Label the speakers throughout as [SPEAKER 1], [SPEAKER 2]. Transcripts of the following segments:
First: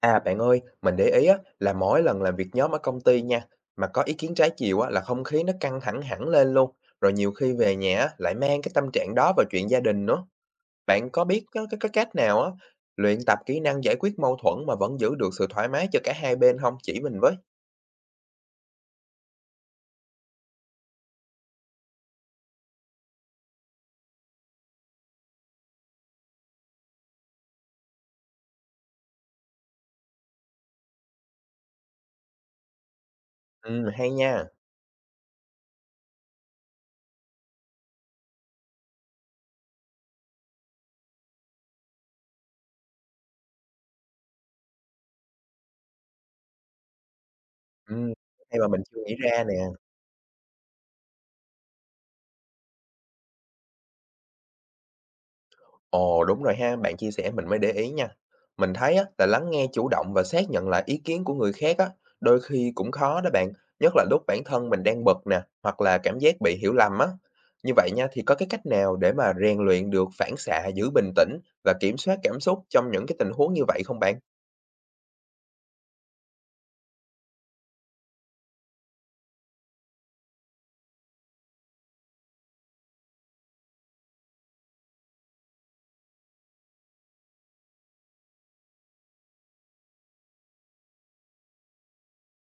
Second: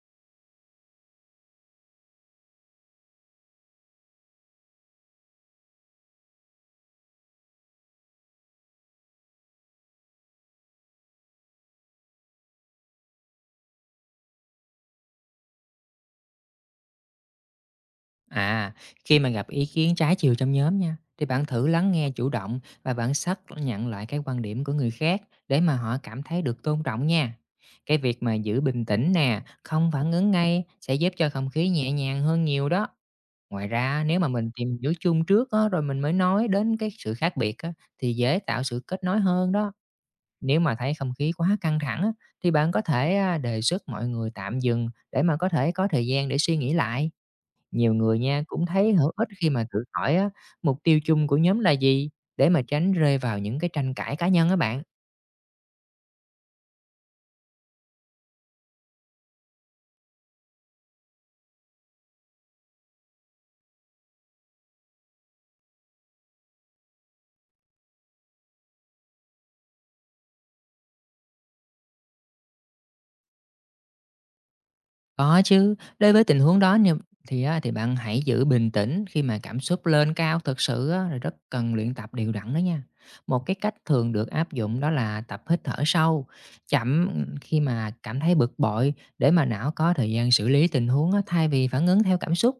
[SPEAKER 1] À, bạn ơi, mình để ý á, là mỗi lần làm việc nhóm ở công ty nha, mà có ý kiến trái chiều á, là không khí nó căng thẳng hẳn lên luôn. Rồi nhiều khi về nhà á, lại mang cái tâm trạng đó vào chuyện gia đình nữa. Bạn có biết có cái cách nào á, luyện tập kỹ năng giải quyết mâu thuẫn mà vẫn giữ được sự thoải mái cho cả hai bên không? Chỉ mình với.
[SPEAKER 2] À, khi mà gặp ý kiến trái chiều trong nhóm nha, thì bạn thử lắng nghe chủ động và bạn xác nhận lại cái quan điểm của người khác để mà họ cảm thấy được tôn trọng nha. Cái việc mà giữ bình tĩnh nè, không phản ứng ngay sẽ giúp cho không khí nhẹ nhàng hơn nhiều đó. Ngoài
[SPEAKER 1] Ừ,
[SPEAKER 2] ra,
[SPEAKER 1] hay
[SPEAKER 2] nếu mà
[SPEAKER 1] nha.
[SPEAKER 2] mình tìm hiểu chung trước á, rồi mình mới nói đến cái sự khác biệt á, thì dễ tạo sự kết nối hơn đó. Nếu mà thấy không khí quá căng thẳng á, thì bạn có thể đề xuất mọi người tạm dừng để mà có thể có thời gian để suy nghĩ lại. Nhiều
[SPEAKER 1] Ừ,
[SPEAKER 2] người nha
[SPEAKER 1] hay
[SPEAKER 2] cũng
[SPEAKER 1] mà mình
[SPEAKER 2] thấy
[SPEAKER 1] chưa
[SPEAKER 2] hữu
[SPEAKER 1] nghĩ
[SPEAKER 2] ích
[SPEAKER 1] ra
[SPEAKER 2] khi
[SPEAKER 1] nè.
[SPEAKER 2] mà thử hỏi á, mục tiêu chung của nhóm là gì để mà tránh rơi vào những cái tranh cãi cá nhân á bạn.
[SPEAKER 1] Ồ, đúng rồi ha, bạn chia sẻ mình mới để ý nha. Mình thấy á, là lắng nghe chủ động và xác nhận lại ý kiến của người khác á, đôi khi cũng khó đó bạn, nhất là lúc bản thân mình đang bực nè, hoặc là cảm giác bị hiểu lầm á. Như vậy nha, thì có cái cách nào để mà rèn luyện được phản xạ giữ bình tĩnh và kiểm soát cảm xúc trong những cái tình huống như vậy không bạn?
[SPEAKER 2] Có chứ, đối với tình huống đó nè, thì bạn hãy giữ bình tĩnh khi mà cảm xúc lên cao thực sự á, là rất cần luyện tập đều đặn đó nha. Một cái cách thường được áp dụng đó là tập hít thở sâu, chậm khi mà cảm thấy bực bội để mà não có thời gian xử lý tình huống á, thay vì phản ứng theo cảm xúc.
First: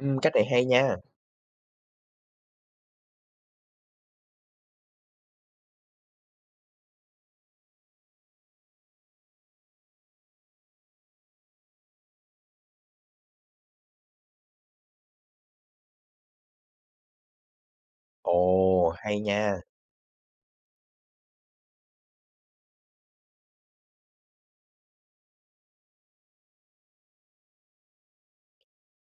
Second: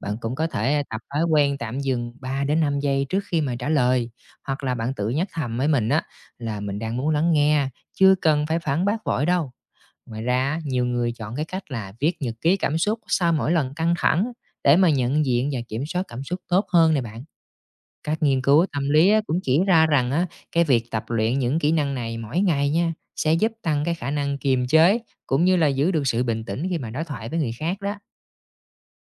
[SPEAKER 2] Bạn
[SPEAKER 1] Cách
[SPEAKER 2] cũng
[SPEAKER 1] này
[SPEAKER 2] có
[SPEAKER 1] hay
[SPEAKER 2] thể
[SPEAKER 1] nha.
[SPEAKER 2] tập thói quen tạm dừng 3 đến 5 giây trước khi mà trả lời, hoặc là bạn tự nhắc thầm với mình á là mình đang muốn lắng nghe, chưa cần phải phản bác vội đâu. Ngoài ra, á, nhiều người chọn cái cách là viết nhật ký cảm xúc sau mỗi lần căng thẳng để mà nhận diện và kiểm soát cảm xúc tốt hơn này bạn. Các nghiên cứu tâm
[SPEAKER 1] Ồ,
[SPEAKER 2] lý á,
[SPEAKER 1] hay
[SPEAKER 2] cũng chỉ
[SPEAKER 1] nha.
[SPEAKER 2] ra rằng á, cái việc tập luyện những kỹ năng này mỗi ngày nha sẽ giúp tăng cái khả năng kiềm chế cũng như là giữ được sự bình tĩnh khi mà đối thoại với người khác đó.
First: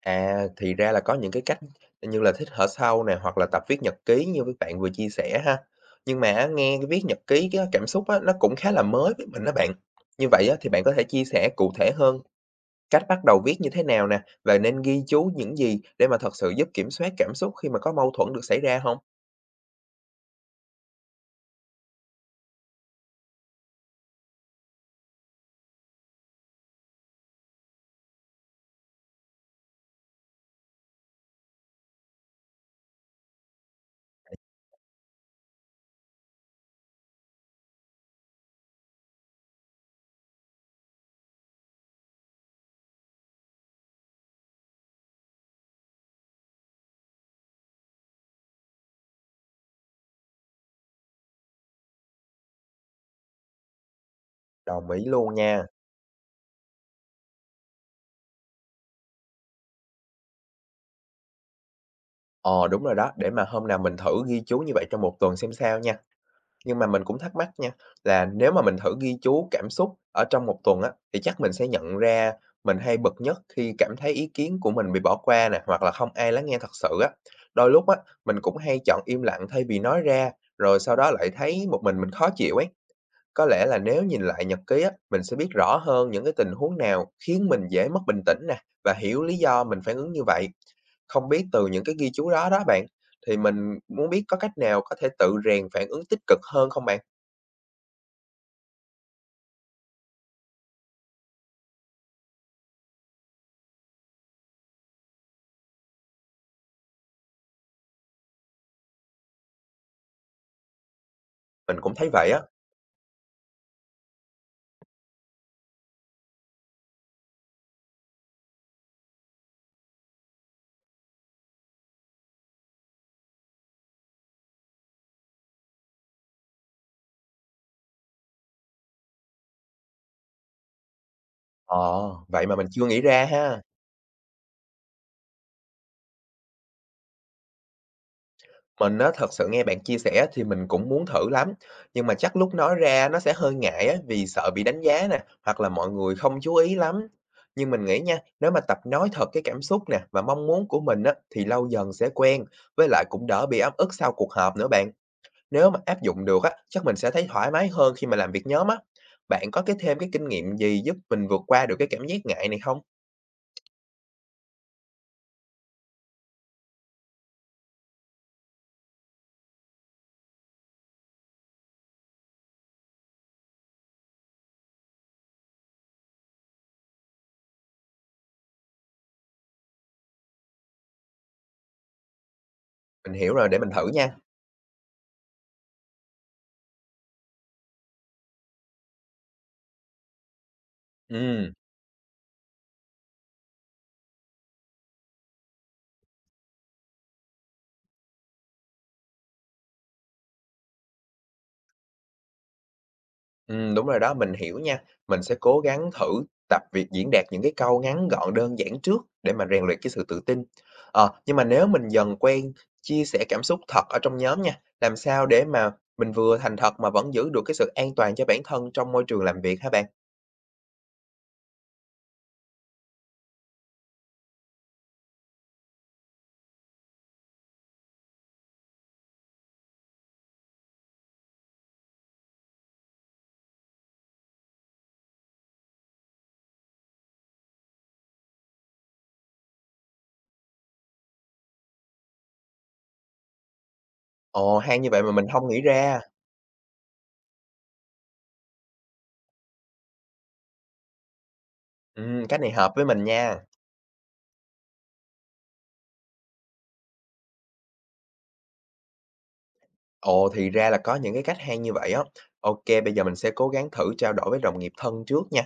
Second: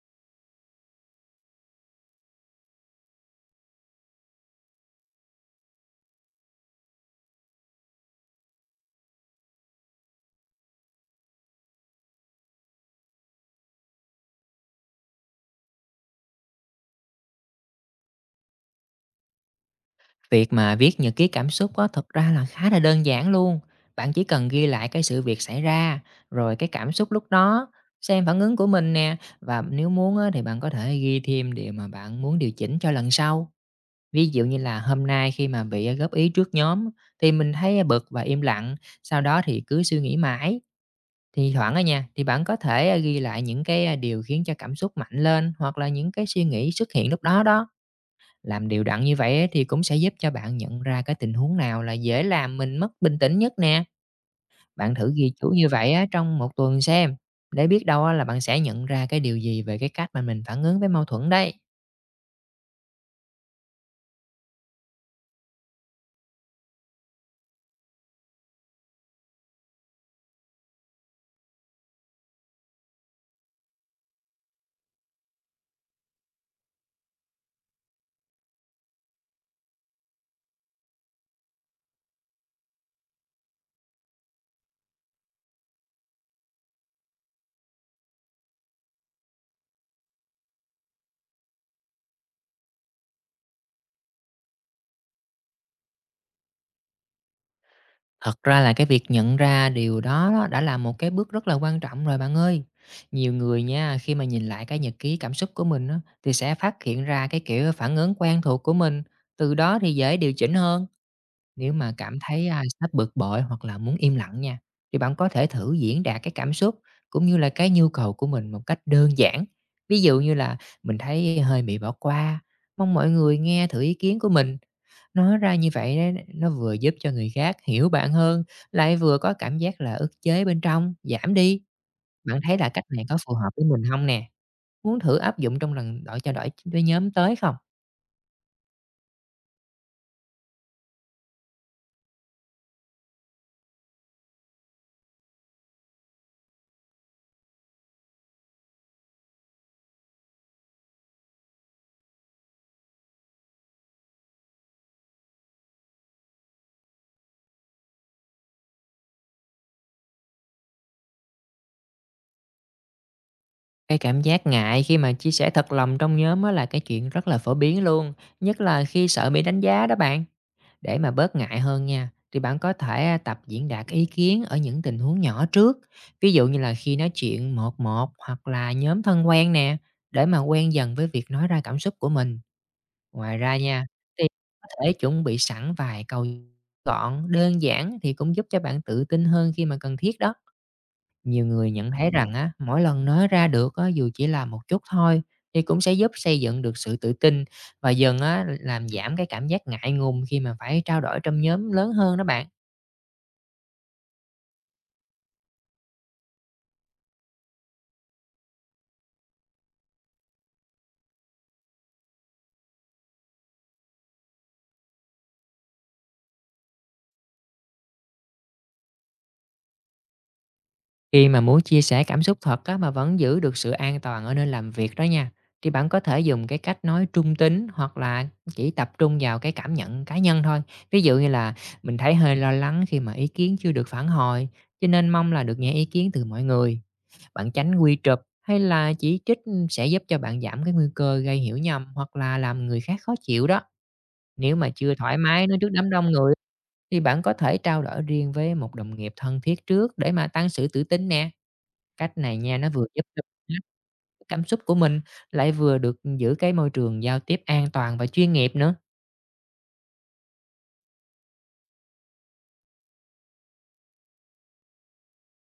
[SPEAKER 1] À, thì ra là có những cái cách như là thích thở sâu nè, hoặc là tập viết nhật ký như với bạn vừa chia sẻ ha. Nhưng mà á, nghe cái viết nhật ký cái cảm xúc á, nó cũng khá là mới với mình đó bạn. Như vậy á, thì bạn có thể chia sẻ cụ thể hơn cách bắt đầu viết như thế nào nè, và nên ghi chú những gì để mà thật sự giúp kiểm soát cảm xúc khi mà có mâu thuẫn được xảy ra không?
[SPEAKER 2] Việc mà viết nhật ký cảm xúc á, thật ra là khá là đơn giản luôn. Bạn chỉ cần ghi lại cái sự việc xảy ra, rồi cái cảm xúc lúc đó, xem phản ứng của mình nè. Và nếu muốn á, thì bạn có thể ghi thêm điều mà bạn muốn điều chỉnh cho lần sau. Ví dụ như là hôm nay khi mà bị góp ý trước nhóm thì mình thấy bực và im lặng, sau đó thì cứ suy nghĩ mãi. Thì thoảng ở nha, thì bạn có thể ghi lại những cái điều khiến cho cảm xúc mạnh lên hoặc là những cái suy nghĩ xuất hiện lúc đó đó. Làm đều đặn như vậy á thì cũng sẽ giúp cho bạn nhận ra cái tình huống nào là dễ làm mình mất bình tĩnh nhất nè.
[SPEAKER 1] Đồng
[SPEAKER 2] Bạn
[SPEAKER 1] ý
[SPEAKER 2] thử ghi
[SPEAKER 1] luôn
[SPEAKER 2] chú
[SPEAKER 1] nha.
[SPEAKER 2] như vậy á trong một tuần xem, để biết đâu á là bạn sẽ nhận ra cái điều gì về cái cách mà mình phản ứng với mâu thuẫn đấy.
[SPEAKER 1] Ờ đúng rồi đó, để mà hôm nào mình thử ghi chú như vậy trong một tuần xem sao nha. Nhưng mà mình cũng thắc mắc nha, là nếu mà mình thử ghi chú cảm xúc ở trong một tuần á, thì chắc mình sẽ nhận ra mình hay bực nhất khi cảm thấy ý kiến của mình bị bỏ qua nè, hoặc là không ai lắng nghe thật sự á. Đôi lúc á, mình cũng hay chọn im lặng thay vì nói ra, rồi sau đó lại thấy một mình khó chịu ấy. Có lẽ là nếu nhìn lại nhật ký á, mình sẽ biết rõ hơn những cái tình huống nào khiến mình dễ mất bình tĩnh nè, và hiểu lý do mình phản ứng như vậy. Không biết từ những cái ghi chú đó đó bạn, thì mình muốn biết có cách nào có thể tự rèn phản ứng tích cực hơn không bạn?
[SPEAKER 2] Thật ra là cái việc nhận ra điều đó đó đã là một cái bước rất là quan trọng rồi bạn ơi. Nhiều người nha, khi mà nhìn lại cái nhật ký cảm xúc của mình á, thì sẽ phát hiện ra cái kiểu phản ứng quen thuộc của mình, từ đó thì dễ điều chỉnh hơn. Nếu
[SPEAKER 1] Mình
[SPEAKER 2] mà
[SPEAKER 1] cũng thấy
[SPEAKER 2] cảm
[SPEAKER 1] vậy á.
[SPEAKER 2] thấy, sắp bực bội hoặc là muốn im lặng nha, thì bạn có thể thử diễn đạt cái cảm xúc cũng như là cái nhu cầu của mình một cách đơn giản. Ví dụ như là "Mình thấy hơi bị bỏ qua, mong mọi người nghe thử ý kiến của mình." Nói ra như vậy á, nó vừa giúp cho người khác hiểu bạn hơn, lại vừa có cảm giác là ức chế bên trong giảm đi.
[SPEAKER 1] Ờ.
[SPEAKER 2] Bạn
[SPEAKER 1] Vậy mà
[SPEAKER 2] thấy
[SPEAKER 1] mình
[SPEAKER 2] là cách
[SPEAKER 1] chưa nghĩ
[SPEAKER 2] này có
[SPEAKER 1] ra
[SPEAKER 2] phù hợp
[SPEAKER 1] ha.
[SPEAKER 2] với mình không nè? Muốn thử áp dụng trong lần đổi với nhóm tới không?
[SPEAKER 1] Mình á, thật sự nghe bạn chia sẻ thì mình cũng muốn thử lắm, nhưng mà chắc lúc nói ra nó sẽ hơi ngại á, vì sợ bị đánh giá nè, hoặc là mọi người không chú ý lắm. Nhưng mình nghĩ nha, nếu mà tập nói thật cái cảm xúc nè và mong muốn của mình á, thì lâu dần sẽ quen, với lại cũng đỡ bị ấm ức sau cuộc họp nữa bạn. Nếu mà áp dụng được á, chắc mình sẽ thấy thoải mái hơn khi mà làm việc nhóm á. Bạn có thêm cái kinh nghiệm gì giúp mình vượt qua được cái cảm giác ngại này không?
[SPEAKER 2] Cái cảm giác ngại khi mà chia sẻ thật lòng trong nhóm á là cái chuyện rất là phổ biến luôn, nhất là khi sợ bị đánh giá đó bạn. Để mà bớt ngại hơn nha, thì bạn có thể tập diễn đạt ý kiến ở những tình huống nhỏ trước. Ví dụ như là khi nói chuyện một một hoặc là nhóm thân quen nè, để mà quen dần với việc nói ra cảm xúc của mình.
[SPEAKER 1] Mình hiểu
[SPEAKER 2] Ngoài
[SPEAKER 1] rồi,
[SPEAKER 2] ra
[SPEAKER 1] để mình
[SPEAKER 2] nha,
[SPEAKER 1] thử nha.
[SPEAKER 2] thì có thể chuẩn bị sẵn vài câu gọn, đơn giản thì cũng giúp cho bạn tự tin hơn khi mà cần thiết đó. Nhiều
[SPEAKER 1] Ừm.
[SPEAKER 2] người nhận thấy rằng á, mỗi lần nói ra được á, dù chỉ là một chút thôi thì cũng sẽ giúp xây dựng được sự tự tin và dần á, làm giảm cái cảm giác ngại ngùng khi mà phải trao đổi trong nhóm lớn hơn đó bạn.
[SPEAKER 1] Đúng rồi đó, mình hiểu nha. Mình sẽ cố gắng thử tập việc diễn đạt những cái câu ngắn gọn, đơn giản trước để mà rèn luyện cái sự tự tin. Ờ, nhưng mà nếu mình dần quen chia sẻ cảm xúc thật ở trong nhóm nha, làm sao để mà mình vừa thành thật mà vẫn giữ được cái sự an toàn cho bản thân trong môi trường làm việc hả bạn?
[SPEAKER 2] Khi mà muốn chia sẻ cảm xúc thật á, mà vẫn giữ được sự an toàn ở nơi làm việc đó nha, thì bạn có thể dùng cái cách nói trung tính hoặc là chỉ tập trung vào cái cảm nhận cá nhân thôi. Ví dụ như là mình thấy hơi lo lắng khi mà ý kiến chưa được phản hồi, cho nên mong là được nghe ý kiến từ mọi người. Bạn tránh quy chụp hay là chỉ trích sẽ giúp cho bạn giảm cái nguy cơ gây hiểu nhầm hoặc là làm người khác khó chịu đó. Nếu
[SPEAKER 1] Ồ,
[SPEAKER 2] mà
[SPEAKER 1] hay như
[SPEAKER 2] chưa
[SPEAKER 1] vậy mà
[SPEAKER 2] thoải
[SPEAKER 1] mình
[SPEAKER 2] mái
[SPEAKER 1] không
[SPEAKER 2] nói
[SPEAKER 1] nghĩ
[SPEAKER 2] trước đám
[SPEAKER 1] ra.
[SPEAKER 2] đông người, thì bạn có thể trao đổi riêng với một đồng nghiệp thân thiết trước để mà tăng sự tự tin nè. Cách này
[SPEAKER 1] Cách này
[SPEAKER 2] nha, nó
[SPEAKER 1] hợp với
[SPEAKER 2] vừa giúp
[SPEAKER 1] mình
[SPEAKER 2] cho bạn
[SPEAKER 1] nha.
[SPEAKER 2] lắng nghe cảm xúc của mình, lại vừa được giữ cái môi trường giao tiếp an toàn và chuyên nghiệp nữa.
[SPEAKER 1] Ồ, thì ra là có những cái cách hay như vậy á. Ok, bây giờ mình sẽ cố gắng thử trao đổi với đồng nghiệp thân trước nha.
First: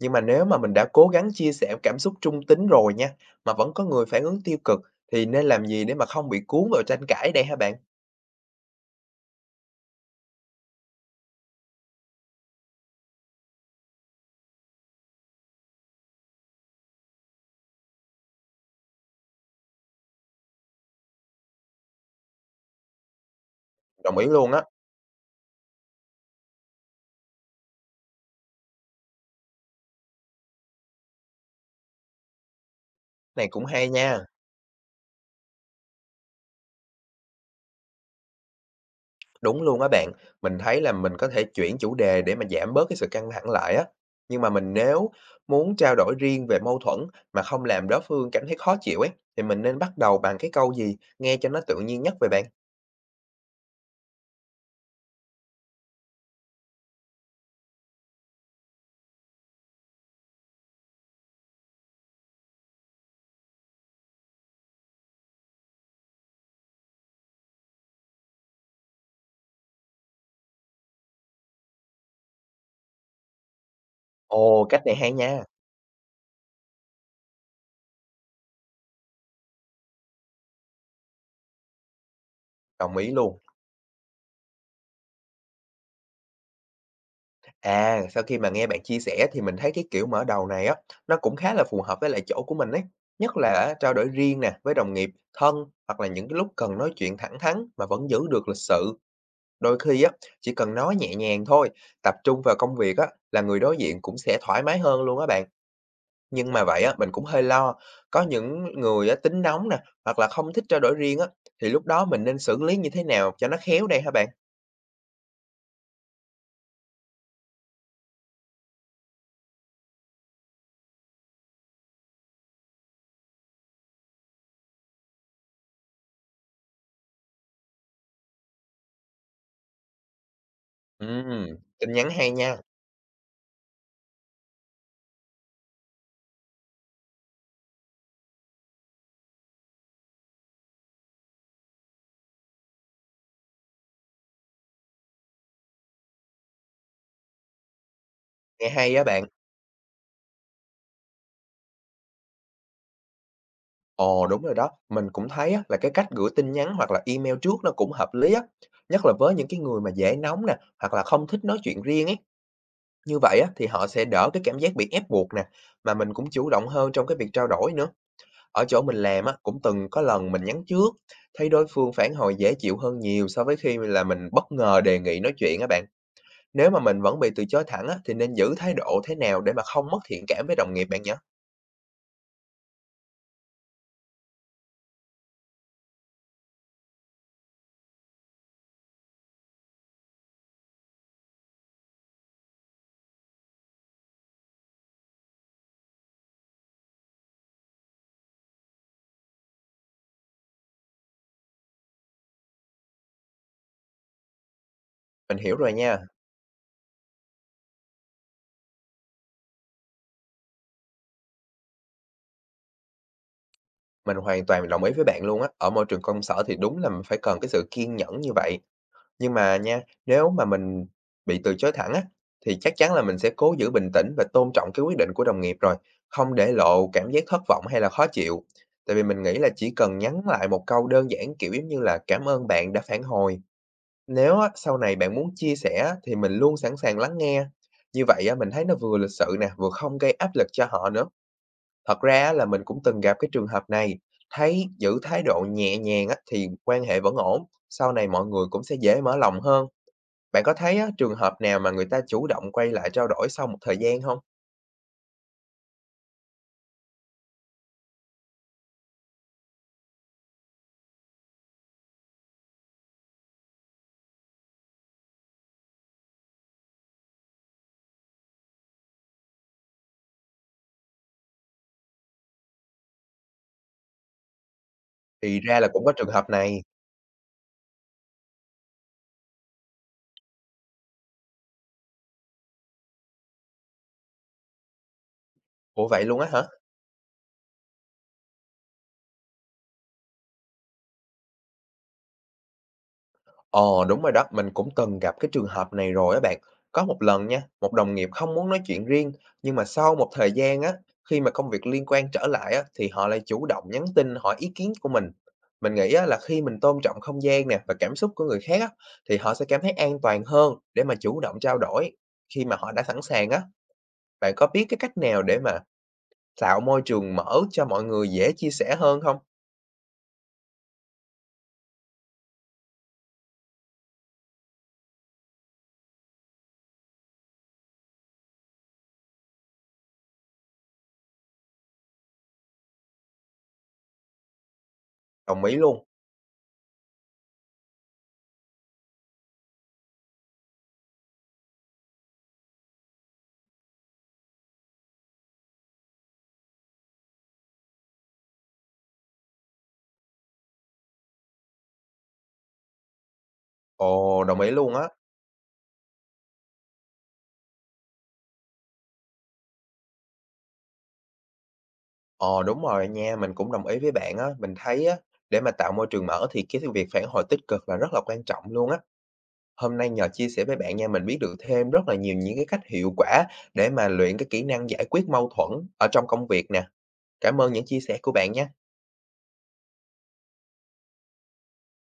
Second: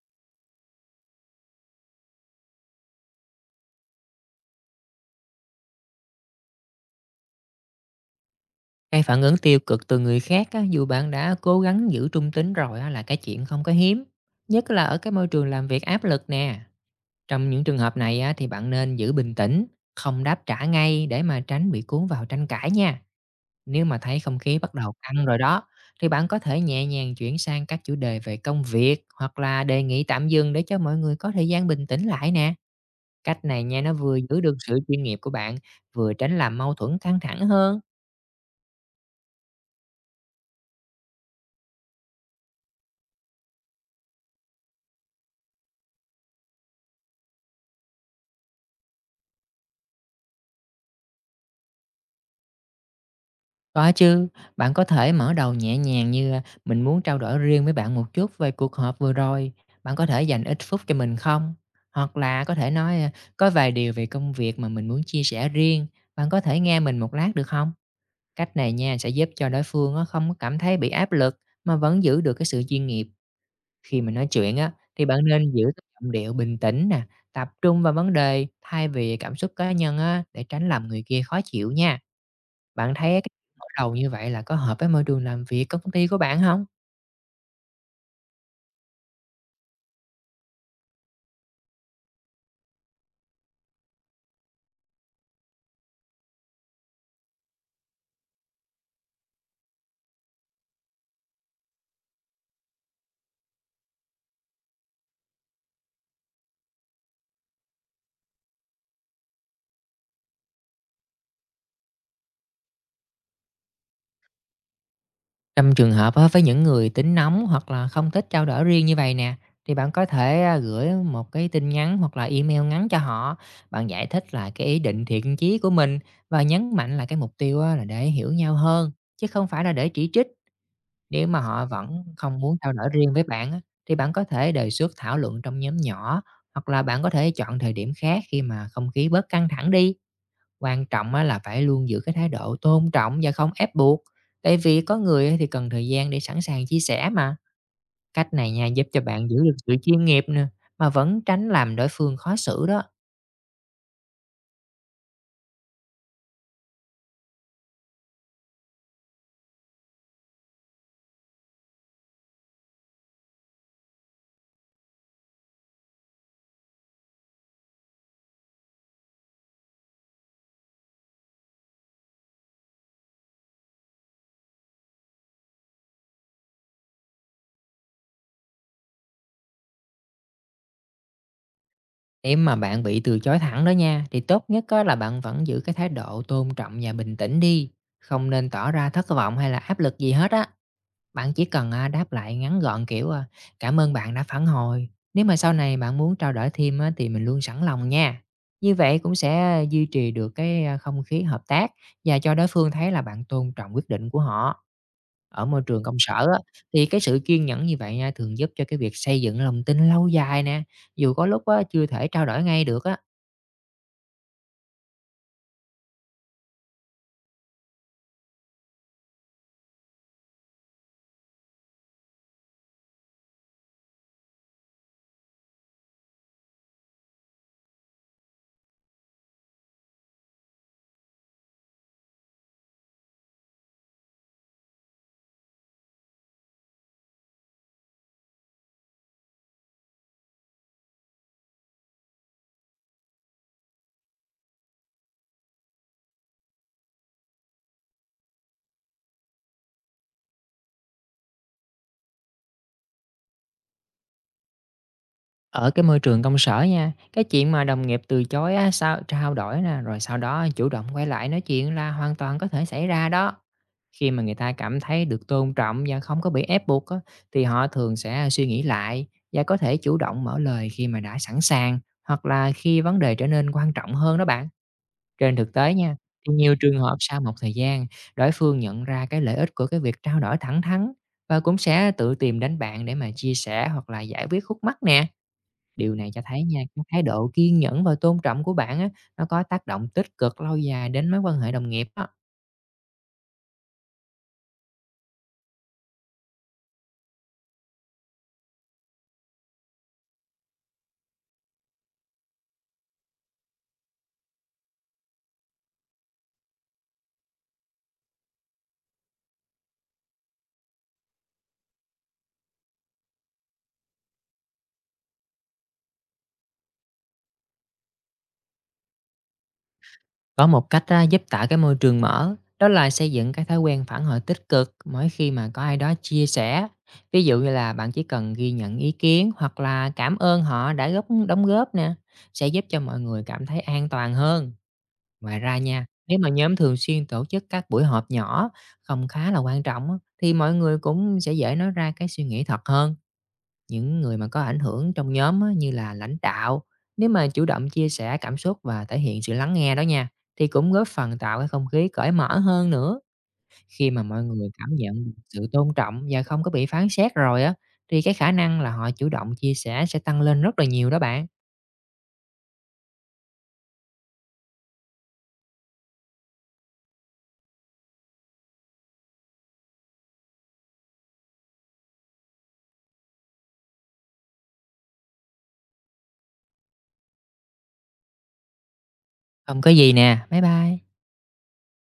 [SPEAKER 1] Nhưng mà nếu mà mình đã cố gắng chia sẻ cảm xúc trung tính rồi nha, mà vẫn có người phản ứng tiêu cực thì nên làm gì để mà không bị cuốn vào tranh cãi đây hả bạn?
[SPEAKER 2] Cái phản ứng tiêu cực từ người khác á, dù bạn đã cố gắng giữ trung tính rồi á, là cái chuyện không có hiếm. Nhất là ở cái môi trường làm việc áp lực nè. Trong những trường hợp này á, thì bạn nên giữ bình tĩnh, không đáp trả ngay để mà tránh bị cuốn vào tranh cãi nha. Nếu mà
[SPEAKER 1] Đồng
[SPEAKER 2] thấy
[SPEAKER 1] ý
[SPEAKER 2] không
[SPEAKER 1] luôn
[SPEAKER 2] khí
[SPEAKER 1] á,
[SPEAKER 2] bắt đầu căng rồi đó, thì bạn có thể nhẹ nhàng chuyển sang các chủ đề về công việc hoặc là đề nghị tạm dừng để cho mọi người có thời gian bình tĩnh lại nè. Cách
[SPEAKER 1] này
[SPEAKER 2] này
[SPEAKER 1] cũng
[SPEAKER 2] nha,
[SPEAKER 1] hay
[SPEAKER 2] nó vừa
[SPEAKER 1] nha.
[SPEAKER 2] giữ được sự chuyên nghiệp của bạn, vừa tránh làm mâu thuẫn căng thẳng hơn.
[SPEAKER 1] Đúng luôn á bạn, mình thấy là mình có thể chuyển chủ đề để mà giảm bớt cái sự căng thẳng lại á. Nhưng mà mình nếu muốn trao đổi riêng về mâu thuẫn mà không làm đối phương cảm thấy khó chịu ấy, thì mình nên bắt đầu bằng cái câu gì nghe cho nó tự nhiên nhất vậy bạn?
[SPEAKER 2] Có chứ, bạn có thể mở đầu nhẹ nhàng như mình muốn trao đổi riêng với bạn một chút về cuộc họp vừa rồi, bạn có thể dành ít phút cho mình không? Hoặc là có thể nói có vài điều về công việc mà mình muốn chia sẻ riêng, bạn có thể nghe mình một lát được không? Cách này nha sẽ giúp cho đối phương á, không có cảm thấy bị áp lực mà vẫn giữ được cái sự chuyên nghiệp. Khi mà nói chuyện
[SPEAKER 1] Ồ,
[SPEAKER 2] á
[SPEAKER 1] cách này
[SPEAKER 2] thì
[SPEAKER 1] hay
[SPEAKER 2] bạn
[SPEAKER 1] nha,
[SPEAKER 2] nên giữ cái giọng điệu bình tĩnh nè, tập trung vào vấn đề thay vì cảm xúc cá nhân á, để tránh làm người kia khó chịu nha. Bạn
[SPEAKER 1] đồng
[SPEAKER 2] thấy
[SPEAKER 1] ý
[SPEAKER 2] cái
[SPEAKER 1] luôn.
[SPEAKER 2] mở đầu như vậy là có hợp với môi trường làm việc công ty của bạn không?
[SPEAKER 1] À, sau khi mà nghe bạn chia sẻ thì mình thấy cái kiểu mở đầu này á, nó cũng khá là phù hợp với lại chỗ của mình ấy. Nhất là á, trao đổi riêng nè, với đồng nghiệp, thân hoặc là những cái lúc cần nói chuyện thẳng thắn mà vẫn giữ được lịch sự. Đôi khi á, chỉ cần nói nhẹ nhàng thôi, tập trung vào công việc á, là người đối diện cũng sẽ thoải mái hơn luôn á bạn. Nhưng mà vậy á, mình cũng hơi lo. Có những người á, tính nóng nè, hoặc là không thích trao đổi riêng á, thì lúc đó mình nên xử lý như thế nào cho nó khéo đây hả bạn?
[SPEAKER 2] Trong trường hợp á, với những người tính nóng hoặc là không thích trao đổi riêng như vậy nè, thì bạn có thể, gửi một cái tin nhắn hoặc là email ngắn cho họ. Bạn giải thích là cái ý định thiện chí của mình và nhấn mạnh là cái mục tiêu á là để hiểu nhau hơn, chứ không phải là để chỉ trích. Nếu mà
[SPEAKER 1] Ừm,
[SPEAKER 2] họ vẫn
[SPEAKER 1] tin nhắn hay
[SPEAKER 2] không muốn
[SPEAKER 1] nha,
[SPEAKER 2] trao đổi riêng với bạn á, thì bạn có thể đề xuất thảo luận trong nhóm nhỏ, hoặc là bạn có thể chọn thời điểm khác khi mà không khí bớt căng thẳng đi. Quan trọng á là phải luôn giữ cái thái độ tôn trọng và không ép buộc, tại vì có người á thì cần thời gian để sẵn sàng chia sẻ mà. Cách này nha,
[SPEAKER 1] nghe
[SPEAKER 2] giúp
[SPEAKER 1] hay
[SPEAKER 2] cho
[SPEAKER 1] á bạn.
[SPEAKER 2] bạn giữ được sự chuyên nghiệp nè, mà vẫn tránh làm đối phương khó xử đó.
[SPEAKER 1] Ồ, đúng rồi đó. Mình cũng thấy á, là cái cách gửi tin nhắn hoặc là email trước nó cũng hợp lý á, nhất là với những cái người mà dễ nóng nè, hoặc là không thích nói chuyện riêng ấy. Như vậy á, thì họ sẽ đỡ cái cảm giác bị ép buộc nè, mà mình cũng chủ động hơn trong cái việc trao đổi nữa. Ở chỗ mình làm á, cũng từng có lần mình nhắn trước, thấy đối phương phản hồi dễ chịu hơn nhiều so với khi là mình bất ngờ đề nghị nói chuyện á bạn. Nếu mà mình vẫn bị từ chối thẳng á, thì nên giữ thái độ thế nào để mà không mất thiện cảm với đồng nghiệp bạn nhỉ?
[SPEAKER 2] Nếu mà bạn bị từ chối thẳng đó nha, thì tốt nhất á là bạn vẫn giữ cái thái độ tôn trọng và bình tĩnh đi, không nên tỏ ra thất vọng hay là áp lực gì hết á. Bạn chỉ cần, đáp lại ngắn gọn, kiểu, "Cảm ơn bạn đã phản hồi, nếu mà sau này bạn muốn trao đổi thêm á, thì mình luôn sẵn lòng nha." Như vậy cũng sẽ duy trì được cái, không khí hợp tác và cho đối phương thấy là bạn tôn trọng quyết định của họ.
[SPEAKER 1] Mình
[SPEAKER 2] Ở
[SPEAKER 1] hiểu
[SPEAKER 2] môi
[SPEAKER 1] rồi
[SPEAKER 2] trường công
[SPEAKER 1] nha.
[SPEAKER 2] sở á, thì cái sự kiên nhẫn như vậy nha, thường giúp cho cái việc xây dựng lòng tin lâu dài nè, dù có lúc á, chưa thể trao đổi ngay được á.
[SPEAKER 1] Mình hoàn toàn đồng ý với bạn luôn á. Ở môi trường công sở thì đúng là mình phải cần cái sự kiên nhẫn như vậy. Nhưng mà nha, nếu mà mình bị từ chối thẳng á, thì chắc chắn là mình sẽ cố giữ bình tĩnh và tôn trọng cái quyết định của đồng nghiệp rồi, không để lộ cảm giác thất vọng hay là khó chịu. Tại vì mình nghĩ là chỉ cần nhắn lại một câu đơn giản kiểu giống như là cảm ơn bạn đã phản hồi. Nếu á, sau này bạn muốn chia sẻ á, thì mình luôn sẵn sàng lắng nghe. Như vậy á, mình thấy nó vừa lịch sự nè, vừa không gây áp lực cho họ nữa. Thật ra á là mình cũng từng gặp cái trường hợp này, thấy giữ thái độ nhẹ nhàng á thì quan hệ vẫn ổn, sau này mọi người cũng sẽ dễ mở lòng hơn. Bạn có thấy á, trường hợp nào mà người ta chủ động quay lại trao đổi sau một thời gian không?
[SPEAKER 2] Ở cái môi trường công sở nha, cái chuyện mà đồng nghiệp từ chối á, sao trao đổi nè, rồi sau đó chủ động quay lại nói chuyện là hoàn toàn có thể xảy ra đó. Khi mà người ta cảm thấy được tôn trọng và không có bị ép buộc á, thì họ thường sẽ suy nghĩ lại và có thể chủ động mở lời khi mà đã sẵn sàng, hoặc là khi vấn đề trở nên quan trọng hơn đó bạn. Trên
[SPEAKER 1] Thì
[SPEAKER 2] thực
[SPEAKER 1] ra là
[SPEAKER 2] tế
[SPEAKER 1] cũng có
[SPEAKER 2] nha,
[SPEAKER 1] trường hợp
[SPEAKER 2] thì nhiều
[SPEAKER 1] này.
[SPEAKER 2] trường hợp sau một thời gian, đối phương nhận ra cái lợi ích của cái việc trao đổi thẳng thắn và cũng sẽ tự tìm đến bạn để mà chia sẻ hoặc là giải quyết khúc mắc nè.
[SPEAKER 1] Ủa
[SPEAKER 2] Điều
[SPEAKER 1] vậy
[SPEAKER 2] này
[SPEAKER 1] luôn
[SPEAKER 2] cho
[SPEAKER 1] á
[SPEAKER 2] thấy
[SPEAKER 1] hả?
[SPEAKER 2] nha, cái thái độ kiên nhẫn và tôn trọng của bạn á, nó có tác động tích cực lâu dài đến mối quan hệ đồng nghiệp đó.
[SPEAKER 1] Ờ, đúng rồi đó, mình cũng từng gặp cái trường hợp này rồi á bạn. Có một lần nha, một đồng nghiệp không muốn nói chuyện riêng, nhưng mà sau một thời gian á, khi mà công việc liên quan trở lại á, thì họ lại chủ động nhắn tin hỏi ý kiến của mình. Mình nghĩ á, là khi mình tôn trọng không gian nè và cảm xúc của người khác á, thì họ sẽ cảm thấy an toàn hơn để mà chủ động trao đổi. Khi mà họ đã sẵn sàng á, bạn có biết cái cách nào để mà tạo môi trường mở cho mọi người dễ chia sẻ hơn không?
[SPEAKER 2] Có một cách á, giúp tạo cái môi trường mở, đó là xây dựng cái thói quen phản hồi tích cực mỗi khi mà có ai đó chia sẻ. Ví dụ như là bạn chỉ cần ghi nhận ý kiến hoặc là cảm ơn họ đã đóng góp nè, sẽ giúp cho mọi người cảm thấy an toàn hơn. Ngoài
[SPEAKER 1] Đồng ý
[SPEAKER 2] ra
[SPEAKER 1] luôn.
[SPEAKER 2] nha, nếu mà nhóm thường xuyên tổ chức các buổi họp nhỏ không khá là quan trọng á, thì mọi người cũng sẽ dễ nói ra cái suy nghĩ thật hơn. Những người mà có ảnh hưởng trong nhóm á, như là lãnh đạo, nếu mà chủ động chia sẻ cảm xúc và thể hiện sự lắng nghe đó nha, thì cũng góp phần tạo cái không khí cởi mở hơn nữa. Khi mà mọi
[SPEAKER 1] Ồ, đồng
[SPEAKER 2] người
[SPEAKER 1] ý
[SPEAKER 2] cảm
[SPEAKER 1] luôn á.
[SPEAKER 2] nhận được sự tôn trọng và không có bị phán xét rồi á, thì cái khả năng là họ chủ động chia sẻ sẽ tăng lên rất là nhiều đó bạn.
[SPEAKER 1] Ờ, đúng rồi nha, mình cũng đồng ý với bạn á. Mình thấy á, để mà tạo môi trường mở thì cái việc phản hồi tích cực là rất là quan trọng luôn á. Hôm nay nhờ chia sẻ với bạn nha, mình biết được thêm rất là nhiều những cái cách hiệu quả để mà luyện cái kỹ năng giải quyết mâu thuẫn ở trong công việc nè. Cảm ơn những chia sẻ của bạn nha.
[SPEAKER 2] Không có gì nè, bye bye.